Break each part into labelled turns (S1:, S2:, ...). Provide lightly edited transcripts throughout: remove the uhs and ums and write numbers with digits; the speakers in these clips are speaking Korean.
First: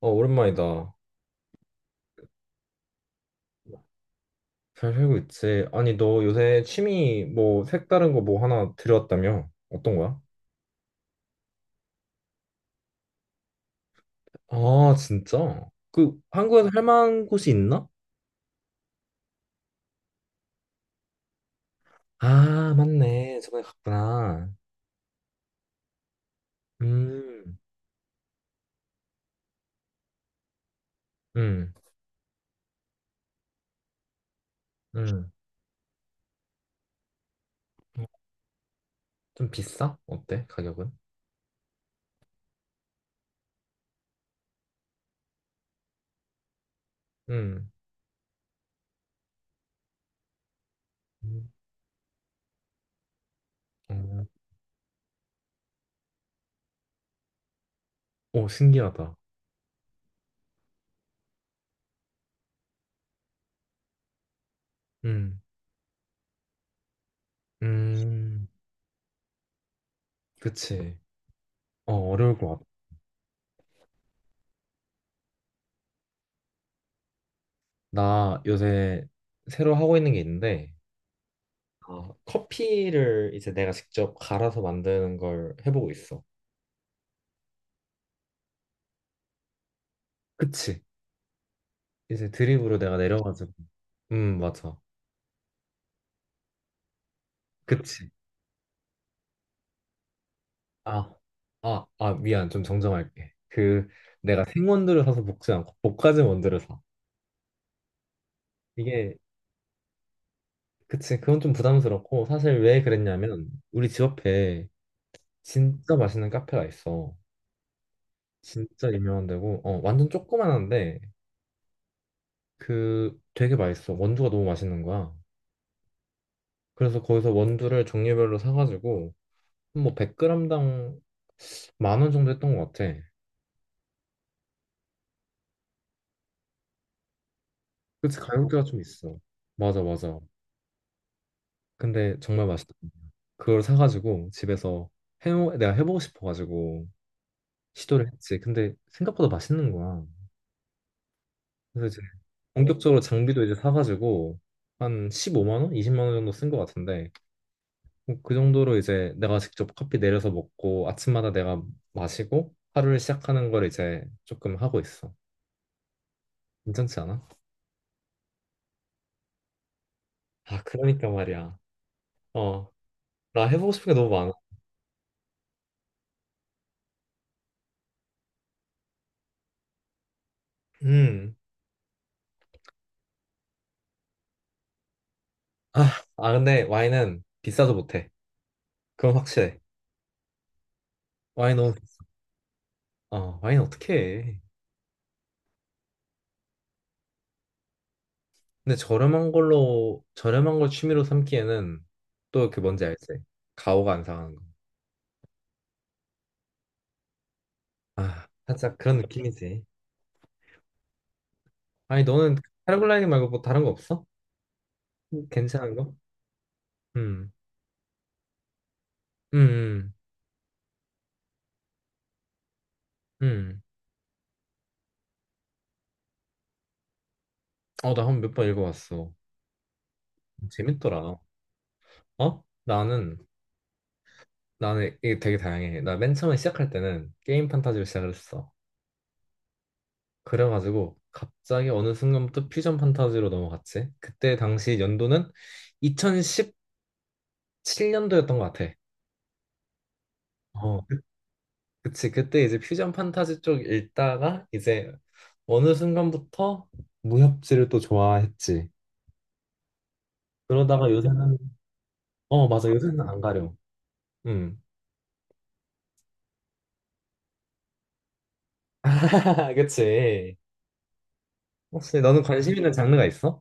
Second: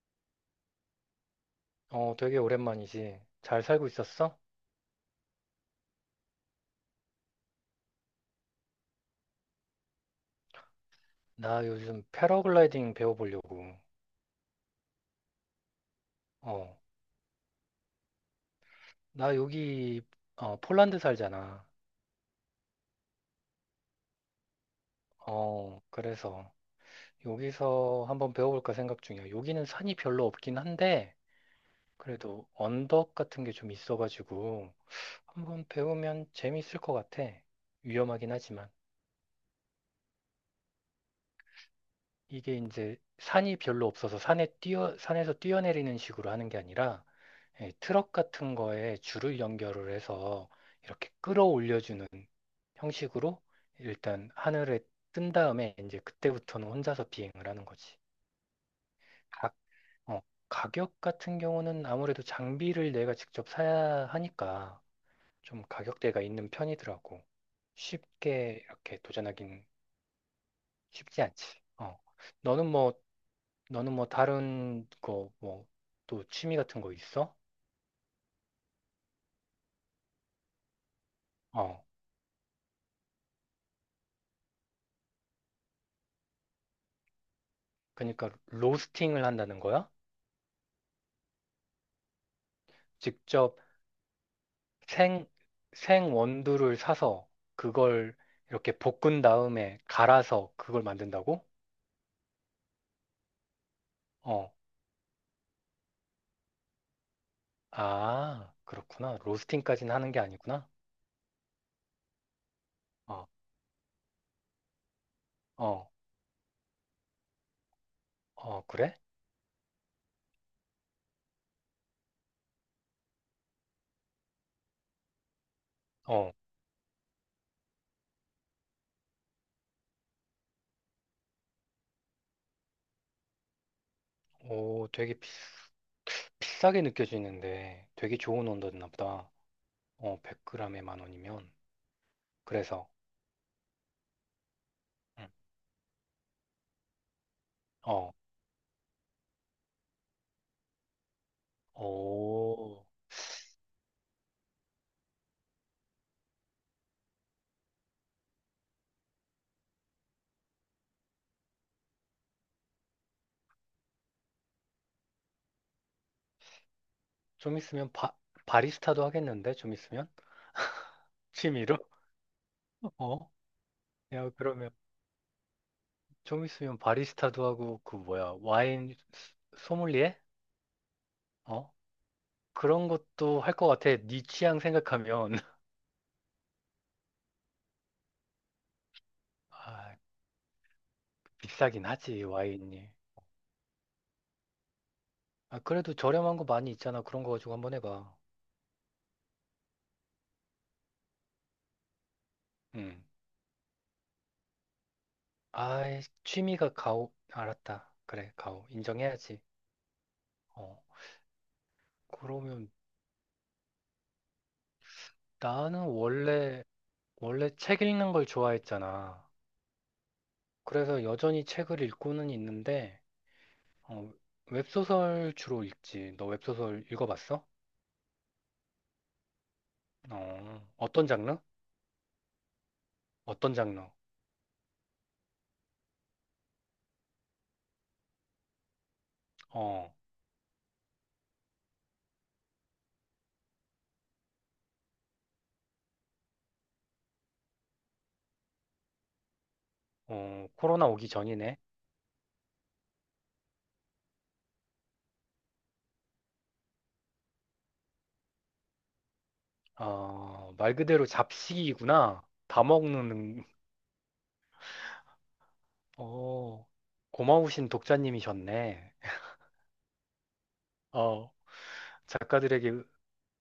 S1: 어, 오랜만이다.
S2: 되게 오랜만이지. 잘 살고 있었어?
S1: 잘 살고 있지? 아니, 너 요새 취미 뭐 색다른 거 뭐 하나 들여왔다며? 어떤 거야?
S2: 나 요즘 패러글라이딩 배워보려고.
S1: 아, 진짜? 그 한국에서
S2: 어,
S1: 할 만한 곳이 있나?
S2: 나 여기, 폴란드 살잖아.
S1: 아, 맞네. 저번에 갔구나.
S2: 그래서
S1: 음,
S2: 여기서 한번 배워볼까 생각 중이야. 여기는 산이 별로 없긴 한데,
S1: 음,
S2: 그래도 언덕 같은 게 좀 있어가지고,
S1: 음.
S2: 한번 배우면 재밌을 것 같아. 위험하긴 하지만.
S1: 좀 비싸? 어때? 가격은?
S2: 이게 이제 산이 별로 없어서 산에서 뛰어내리는 식으로 하는 게 아니라,
S1: 음.
S2: 예, 트럭 같은 거에 줄을 연결을 해서 이렇게
S1: 음.
S2: 끌어올려주는 형식으로
S1: 어,
S2: 일단 하늘에 뜬 다음에 이제 그때부터는 혼자서 비행을 하는 거지.
S1: 오, 신기하다.
S2: 가 어, 가격 같은 경우는 아무래도 장비를 내가 직접 사야 하니까
S1: 음,
S2: 좀 가격대가 있는 편이더라고.
S1: 음,
S2: 쉽게 이렇게 도전하긴
S1: 그치.
S2: 쉽지 않지.
S1: 어,
S2: 어.
S1: 어려울 것 같아.
S2: 너는 뭐, 너는 뭐 다른 거, 뭐, 또 취미 같은 거 있어?
S1: 나 요새 새로 하고 있는 게 있는데,
S2: 어.
S1: 아, 커피를 이제 내가 직접 갈아서 만드는 걸 해보고 있어.
S2: 그러니까 로스팅을 한다는 거야?
S1: 그치. 이제 드립으로 내가 내려가지고.
S2: 직접
S1: 맞아.
S2: 생, 생 원두를 사서
S1: 그치.
S2: 그걸 이렇게 볶은 다음에 갈아서 그걸
S1: 아,
S2: 만든다고?
S1: 아, 미안. 좀 정정할게. 그, 내가
S2: 어,
S1: 생원두를 사서 볶지 않고 볶아진 원두를 사. 이게,
S2: 그렇구나. 로스팅까지는 하는 게 아니구나.
S1: 그치. 그건 좀 부담스럽고, 사실 왜
S2: 어,
S1: 그랬냐면, 우리 집 앞에
S2: 어,
S1: 진짜 맛있는 카페가 있어. 진짜
S2: 그래?
S1: 유명한 데고, 어, 완전 조그만한데, 그, 되게 맛있어. 원두가 너무 맛있는 거야.
S2: 어,
S1: 그래서 거기서 원두를 종류별로 사가지고 뭐 100g당 10,000원 정도 했던 것 같아.
S2: 되게 비싸게 느껴지는데 되게
S1: 그치,
S2: 좋은
S1: 가격대가 좀
S2: 원두였나
S1: 있어.
S2: 보다.
S1: 맞아, 맞아.
S2: 100g에 만 원이면.
S1: 근데 정말 맛있다.
S2: 그래서,
S1: 그걸 사가지고 집에서
S2: 음,
S1: 해 내가 해보고 싶어가지고 시도를
S2: 어,
S1: 했지. 근데 생각보다 맛있는 거야. 그래서 이제
S2: 오,
S1: 본격적으로 장비도 이제 사가지고 한 15만 원, 20만 원 정도 쓴 것 같은데 뭐그 정도로 이제 내가 직접 커피 내려서 먹고 아침마다 내가 마시고 하루를 시작하는 걸 이제 조금 하고 있어. 괜찮지 않아?
S2: 좀 있으면 바리스타도 하겠는데? 좀 있으면?
S1: 아, 그러니까 말이야.
S2: 취미로?
S1: 어,
S2: 어,
S1: 나 해보고 싶은 게 너무
S2: 야,
S1: 많아.
S2: 그러면. 좀 있으면 바리스타도 하고 그 뭐야 와인 소믈리에?
S1: 음.
S2: 어? 그런 것도 할 것 같아. 네 취향 생각하면
S1: 아, 아, 근데 와인은 비싸도 못해. 그건 확실해.
S2: 아,
S1: 와인 너무
S2: 비싸긴
S1: 비싸.
S2: 하지 와인이.
S1: 어, 와인 어떻게 해.
S2: 그래도 저렴한 거 많이 있잖아. 그런 거 가지고 한번 해봐.
S1: 근데 저렴한 걸 취미로 삼기에는 또 그 뭔지
S2: 음.
S1: 알지? 가오가 안 상하는 거.
S2: 아, 취미가 가오. 알았다.
S1: 아,
S2: 그래, 가오.
S1: 살짝 그런
S2: 인정해야지.
S1: 느낌이지.
S2: 어.
S1: 아니, 너는
S2: 그러면
S1: 패러글라이딩 말고 뭐 다른 거 없어? 괜찮은
S2: 나는
S1: 거?
S2: 원래
S1: 음,
S2: 원래 책 읽는 걸 좋아했잖아.
S1: 음, 음.
S2: 그래서 여전히 책을 읽고는 있는데
S1: 음.
S2: 어, 웹소설 주로 읽지. 너 웹소설 읽어봤어?
S1: 어, 나 한 몇 번 읽어봤어.
S2: 어떤
S1: 재밌더라.
S2: 장르?
S1: 어? 나는
S2: 어떤 장르?
S1: 나는 이게 되게 다양해. 나 맨 처음에 시작할 때는 게임 판타지로 시작을 했어.
S2: 어,
S1: 그래가지고 갑자기 어느 순간부터 퓨전 판타지로 넘어갔지. 그때 당시 연도는 2017년도였던 것 같아. 어,
S2: 코로나 오기 전이네.
S1: 그치. 그때 이제 퓨전 판타지 쪽 읽다가 이제 어느 순간부터 무협지를 또 좋아했지.
S2: 말
S1: 그러다가
S2: 그대로
S1: 요새는,
S2: 잡식이구나.
S1: 어,
S2: 다
S1: 맞아, 요새는
S2: 먹는,
S1: 안
S2: 음,
S1: 가려. 음.
S2: 어, 고마우신 독자님이셨네.
S1: 그치.
S2: 어,
S1: 혹시 너는 관심 있는
S2: 작가들에게
S1: 장르가 있어?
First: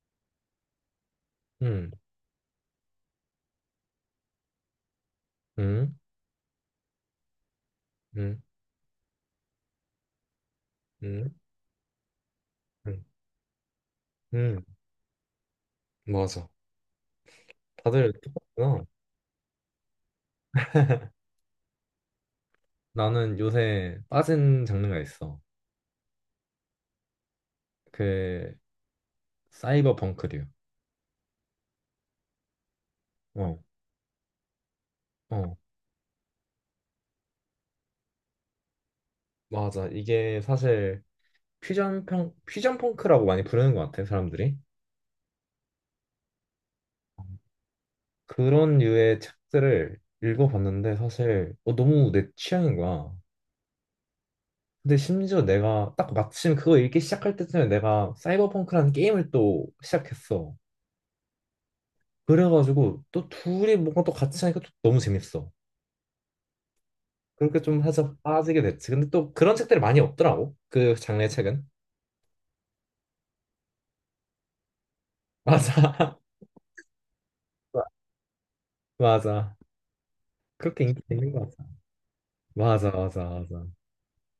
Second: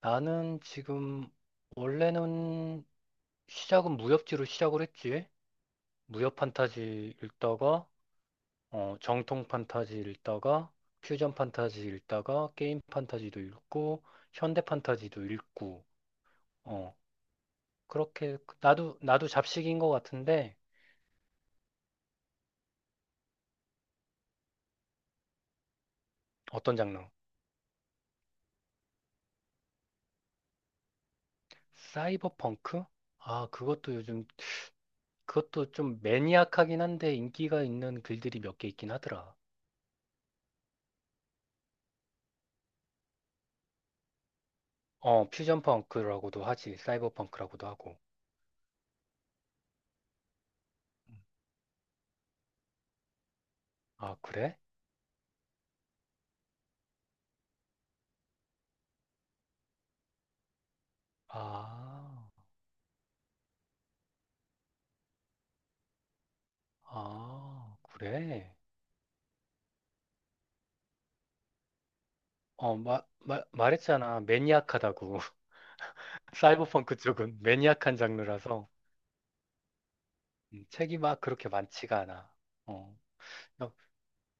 S2: 나는 지금
S1: 음.
S2: 원래는 시작은 무협지로 시작을 했지.
S1: 음.
S2: 무협 판타지 읽다가,
S1: 음.
S2: 정통 판타지 읽다가,
S1: 음.
S2: 퓨전 판타지 읽다가, 게임
S1: 음.
S2: 판타지도 읽고, 현대
S1: 음.
S2: 판타지도 읽고,
S1: 맞아.
S2: 어,
S1: 다들
S2: 그렇게 그
S1: 똑같구나.
S2: 나도 잡식인 것 같은데
S1: 나는 요새 빠진 장르가 있어.
S2: 어떤 장르?
S1: 그 사이버 펑크류.
S2: 사이버펑크?
S1: 어,
S2: 그것도 요즘
S1: 어,
S2: 그것도 좀 매니악하긴 한데 인기가 있는 글들이 몇 개 있긴 하더라.
S1: 맞아. 이게 사실 퓨전 펑크라고 많이 부르는 것 같아, 사람들이.
S2: 퓨전 펑크라고도 하지. 사이버펑크라고도 하고.
S1: 그런 류의 책들을 읽어봤는데 사실 어, 너무 내 취향인 거야.
S2: 그래?
S1: 근데 심지어 내가 딱 마침 그거 읽기 시작할 때쯤에 내가 사이버펑크라는 게임을 또 시작했어.
S2: 아,
S1: 그래가지고 또 둘이 뭔가 또 같이 하니까 또 너무 재밌어. 그러니까 좀 해서
S2: 그래?
S1: 빠지게 됐지. 근데 또 그런 책들이 많이 없더라고. 그 장르의 책은.
S2: 말했잖아. 매니악하다고.
S1: 맞아.
S2: 사이버펑크 쪽은 매니악한 장르라서
S1: 맞아. 그렇게
S2: 책이
S1: 인기가
S2: 막
S1: 있는
S2: 그렇게
S1: 것 같아.
S2: 많지가 않아.
S1: 맞아,
S2: 어.
S1: 맞아, 맞아.
S2: 야,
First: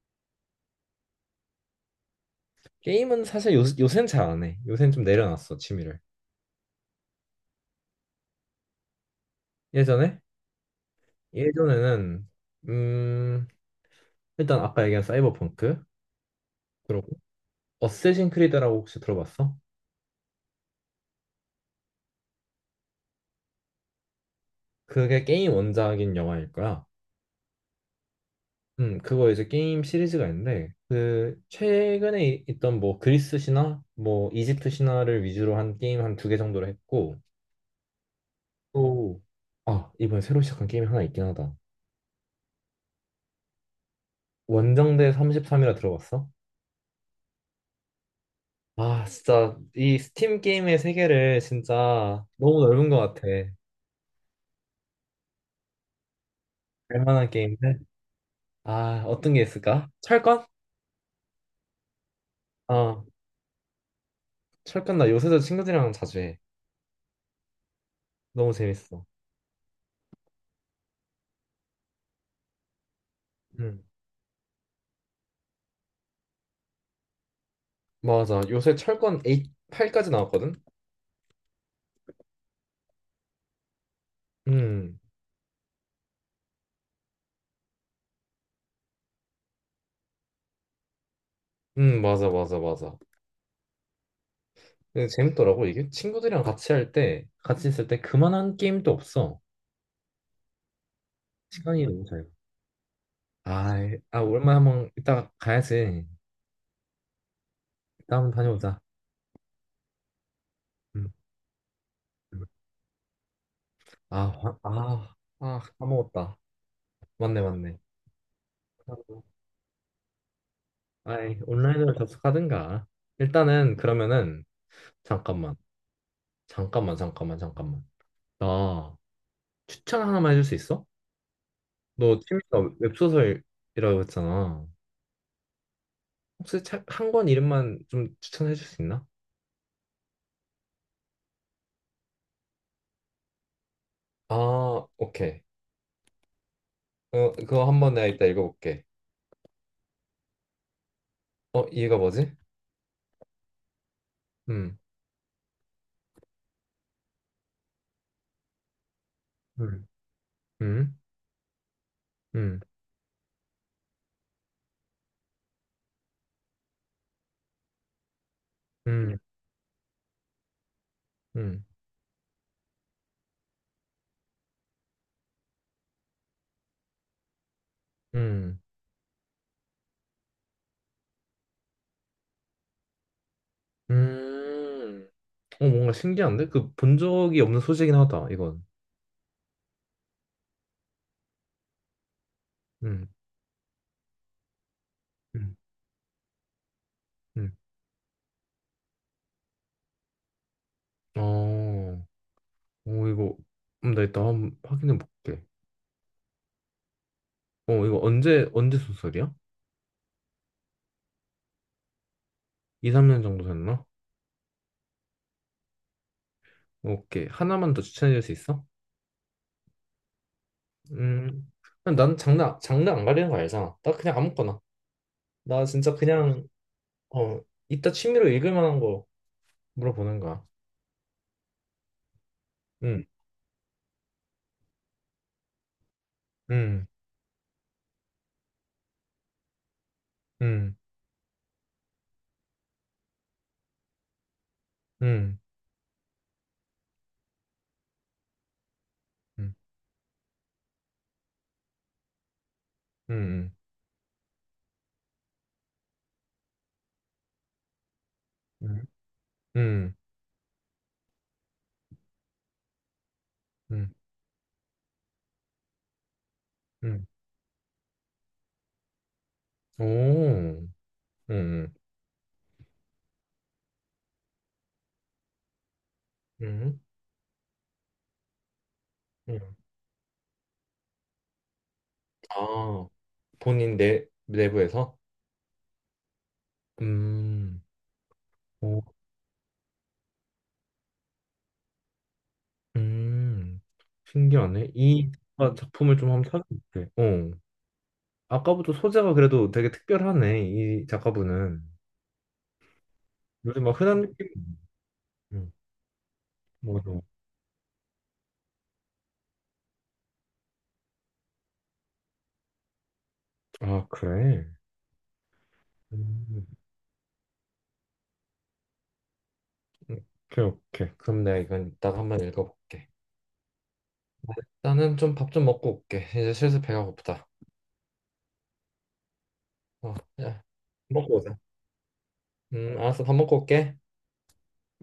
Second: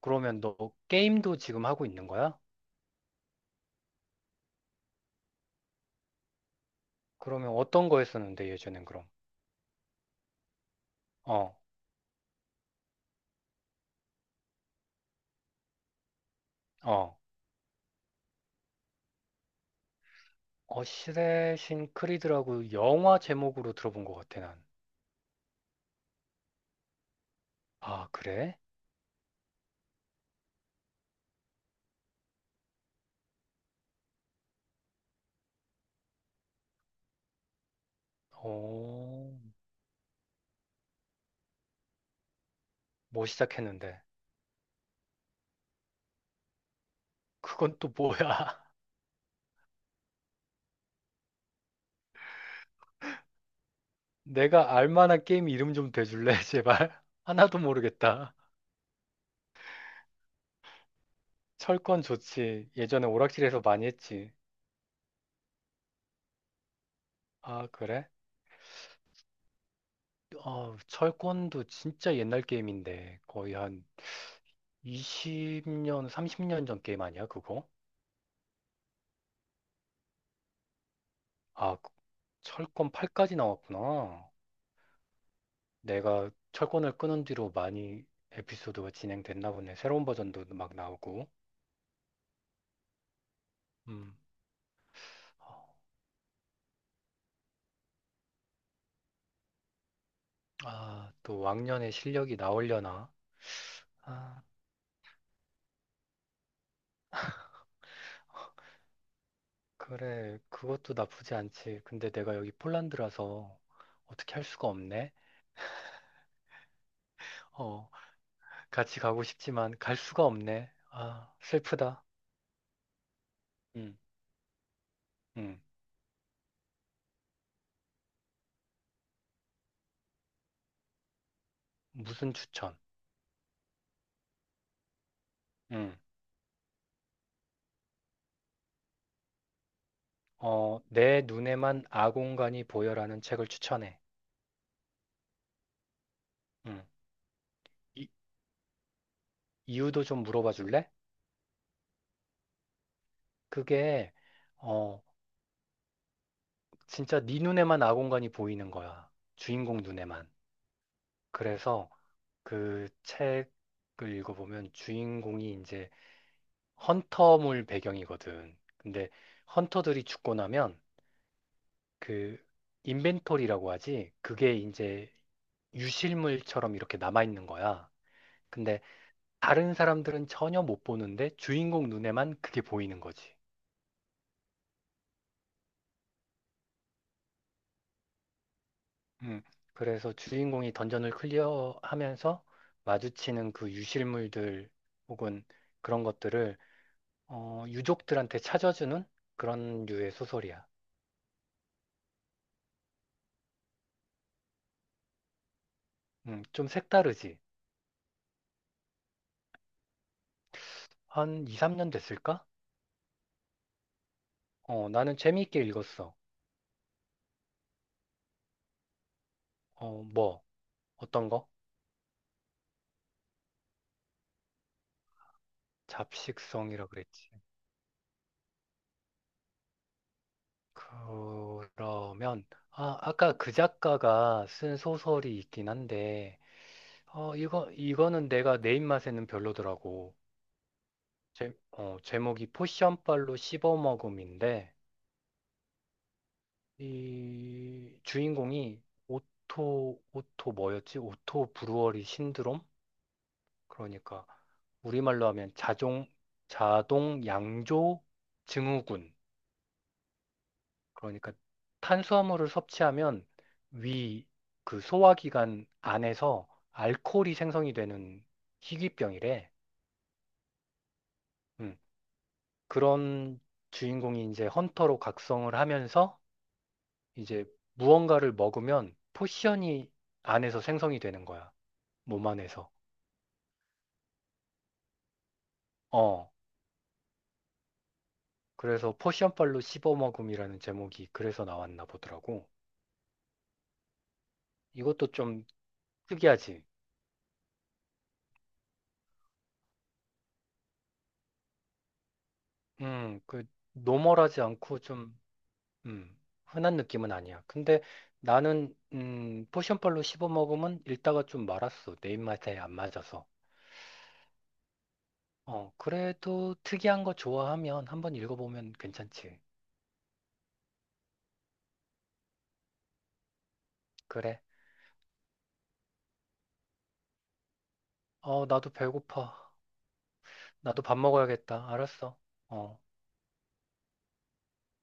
S2: 그러면 너 게임도 지금 하고 있는 거야?
S1: 게임은 사실 요새는 잘 안 해. 요새는 좀 내려놨어, 취미를.
S2: 그러면 어떤 거 했었는데 예전엔 그럼?
S1: 예전에?
S2: 어,
S1: 예전에는, 음, 일단 아까 얘기한 사이버펑크. 그리고
S2: 어.
S1: 어쌔신 크리드라고 혹시 들어봤어?
S2: 어시레신 크리드라고 영화 제목으로 들어본 것 같아 난.
S1: 그게 게임 원작인 영화일 거야.
S2: 그래?
S1: 그거 이제 게임 시리즈가 있는데, 그, 최근에 있던 뭐 그리스 신화, 뭐 이집트 신화를 위주로 한 게임 한 두 개 정도를 했고, 또,
S2: 어,
S1: 아, 이번에 새로 시작한 게임이 하나 있긴 하다.
S2: 뭐 시작했는데.
S1: 원정대 33이라 들어봤어?
S2: 그건 또 뭐야?
S1: 아, 진짜, 이 스팀 게임의 세계를 진짜 너무 넓은 것 같아.
S2: 내가 알 만한 게임 이름 좀 대줄래, 제발?
S1: 알만한
S2: 하나도
S1: 게임들?
S2: 모르겠다.
S1: 아, 어떤 게 있을까? 철권?
S2: 철권 좋지.
S1: 아,
S2: 예전에 오락실에서 많이 했지.
S1: 철권 나 요새도 친구들이랑 자주 해.
S2: 그래?
S1: 너무 재밌어.
S2: 철권도 진짜 옛날 게임인데. 거의
S1: 음,
S2: 한 20년, 30년 전 게임 아니야, 그거?
S1: 맞아. 요새 철권 8, 팔까지 나왔거든?
S2: 아, 그- 철권 8까지 나왔구나.
S1: 응
S2: 내가 철권을 끊은 뒤로 많이 에피소드가 진행됐나 보네. 새로운 버전도 막 나오고.
S1: 맞아, 맞아, 맞아.
S2: 음.
S1: 근데 재밌더라고, 이게. 친구들이랑 같이 할 때, 같이 있을 때 그만한 게임도 없어.
S2: 또
S1: 시간이
S2: 왕년의
S1: 너무 잘 가.
S2: 실력이 나오려나?
S1: 아,
S2: 아,
S1: 오랜만에 한번 이따가 가야지. 이따 한번 다녀오자.
S2: 그래. 그것도
S1: 음.
S2: 나쁘지 않지. 근데 내가
S1: 음.
S2: 여기 폴란드라서
S1: 아,
S2: 어떻게 할
S1: 화-
S2: 수가 없네.
S1: 아, 아, 까먹었다. 맞네, 맞네.
S2: 어, 같이 가고 싶지만 갈 수가 없네.
S1: 아이, 온라인으로
S2: 슬프다.
S1: 접속하든가. 일단은,
S2: 음,
S1: 그러면은, 잠깐만,
S2: 음.
S1: 잠깐만, 잠깐만, 잠깐만. 나 추천 하나만 해줄 수 있어? 너
S2: 무슨
S1: 취미가
S2: 추천?
S1: 웹소설이라고 했잖아.
S2: 음.
S1: 혹시 책 한 권 이름만 좀 추천해 줄 수 있나?
S2: 내 눈에만 아공간이 보여라는 책을 추천해.
S1: 아, 오케이.
S2: 음.
S1: 어, 그거 한번 내가
S2: 이,
S1: 이따 읽어볼게.
S2: 이유도 좀 물어봐 줄래?
S1: 어, 얘가 뭐지?
S2: 그게
S1: 음,
S2: 어 진짜 네 눈에만 아공간이 보이는 거야. 주인공
S1: 음.
S2: 눈에만.
S1: 음,
S2: 그래서
S1: 음,
S2: 그 책을 읽어보면 주인공이 이제 헌터물 배경이거든. 근데
S1: 음,
S2: 헌터들이 죽고 나면
S1: 음,
S2: 그 인벤토리라고 하지. 그게 이제 유실물처럼 이렇게 남아있는 거야.
S1: 음,
S2: 근데 다른 사람들은 전혀 못 보는데 주인공 눈에만 그게 보이는 거지.
S1: 음. 어, 뭔가 신기한데? 그 본 적이 없는 소재긴 하다, 이건.
S2: 음, 그래서 주인공이 던전을 클리어하면서
S1: 음,
S2: 마주치는 그 유실물들 혹은
S1: 음.
S2: 그런 것들을
S1: 음.
S2: 유족들한테 찾아주는 그런 류의 소설이야.
S1: 어, 오, 이거. 나 이따 한번 확인해 볼게.
S2: 좀 색다르지.
S1: 어, 이거 언제 소설이야?
S2: 한 2, 3년 됐을까?
S1: 2, 3년 정도 됐나?
S2: 나는 재미있게 읽었어.
S1: 오케이. 하나만 더 추천해 줄 수 있어?
S2: 뭐, 어떤 거?
S1: 음, 난 장르, 장르 안 가리는 거 알잖아. 나 그냥 아무거나. 나 진짜 그냥,
S2: 잡식성이라 그랬지.
S1: 어, 이따 취미로 읽을 만한 거 물어보는 거야.
S2: 그러면,
S1: 음,
S2: 아까 그 작가가 쓴 소설이 있긴 한데,
S1: 음,
S2: 이거는 내가 내 입맛에는 별로더라고.
S1: 음,
S2: 제목이 포션빨로 씹어먹음인데
S1: 음,
S2: 이 주인공이
S1: 음,
S2: 오토 뭐였지? 오토 브루어리 신드롬?
S1: 음,
S2: 그러니까 우리말로 하면 자동 양조
S1: 음,
S2: 증후군.
S1: 음,
S2: 그러니까 탄수화물을 섭취하면
S1: 음,
S2: 위 그 소화기관 안에서
S1: 음.
S2: 알코올이 생성이 되는 희귀병이래.
S1: 오, 음,
S2: 음, 그런 주인공이 이제 헌터로 각성을 하면서
S1: 음,
S2: 이제 무언가를 먹으면
S1: 음.
S2: 포션이 안에서 생성이 되는 거야. 몸 안에서.
S1: 아, 본인 내부에서?
S2: 어.
S1: 음, 오,
S2: 그래서 포션빨로 씹어먹음이라는 제목이 그래서 나왔나 보더라고.
S1: 음, 신기하네.
S2: 이것도
S1: 이
S2: 좀
S1: 작가 작품을 좀 한번
S2: 특이하지.
S1: 찾아볼게. 어. 아까부터 소재가 그래도 되게 특별하네, 이 작가분은.
S2: 그
S1: 요즘 막 흔한 느낌?
S2: 노멀하지 않고 좀
S1: 음,
S2: 음, 흔한
S1: 뭐, 좀.
S2: 느낌은 아니야. 근데 나는 포션빨로 씹어먹으면 읽다가 좀 말았어. 내 입맛에 안 맞아서.
S1: 아, 그래? 음,
S2: 그래도 특이한 거 좋아하면 한번 읽어보면 괜찮지.
S1: 오케이, 오케이. 그럼 내가 이건 이따가 한번 읽어볼게.
S2: 그래.
S1: 나는 좀 밥 좀 먹고 올게. 이제 슬슬 배가 고프다.
S2: 어, 나도 배고파.
S1: 어, 야,
S2: 나도 밥
S1: 먹고 오자.
S2: 먹어야겠다. 알았어. 어.
S1: 알았어. 밥 먹고 올게.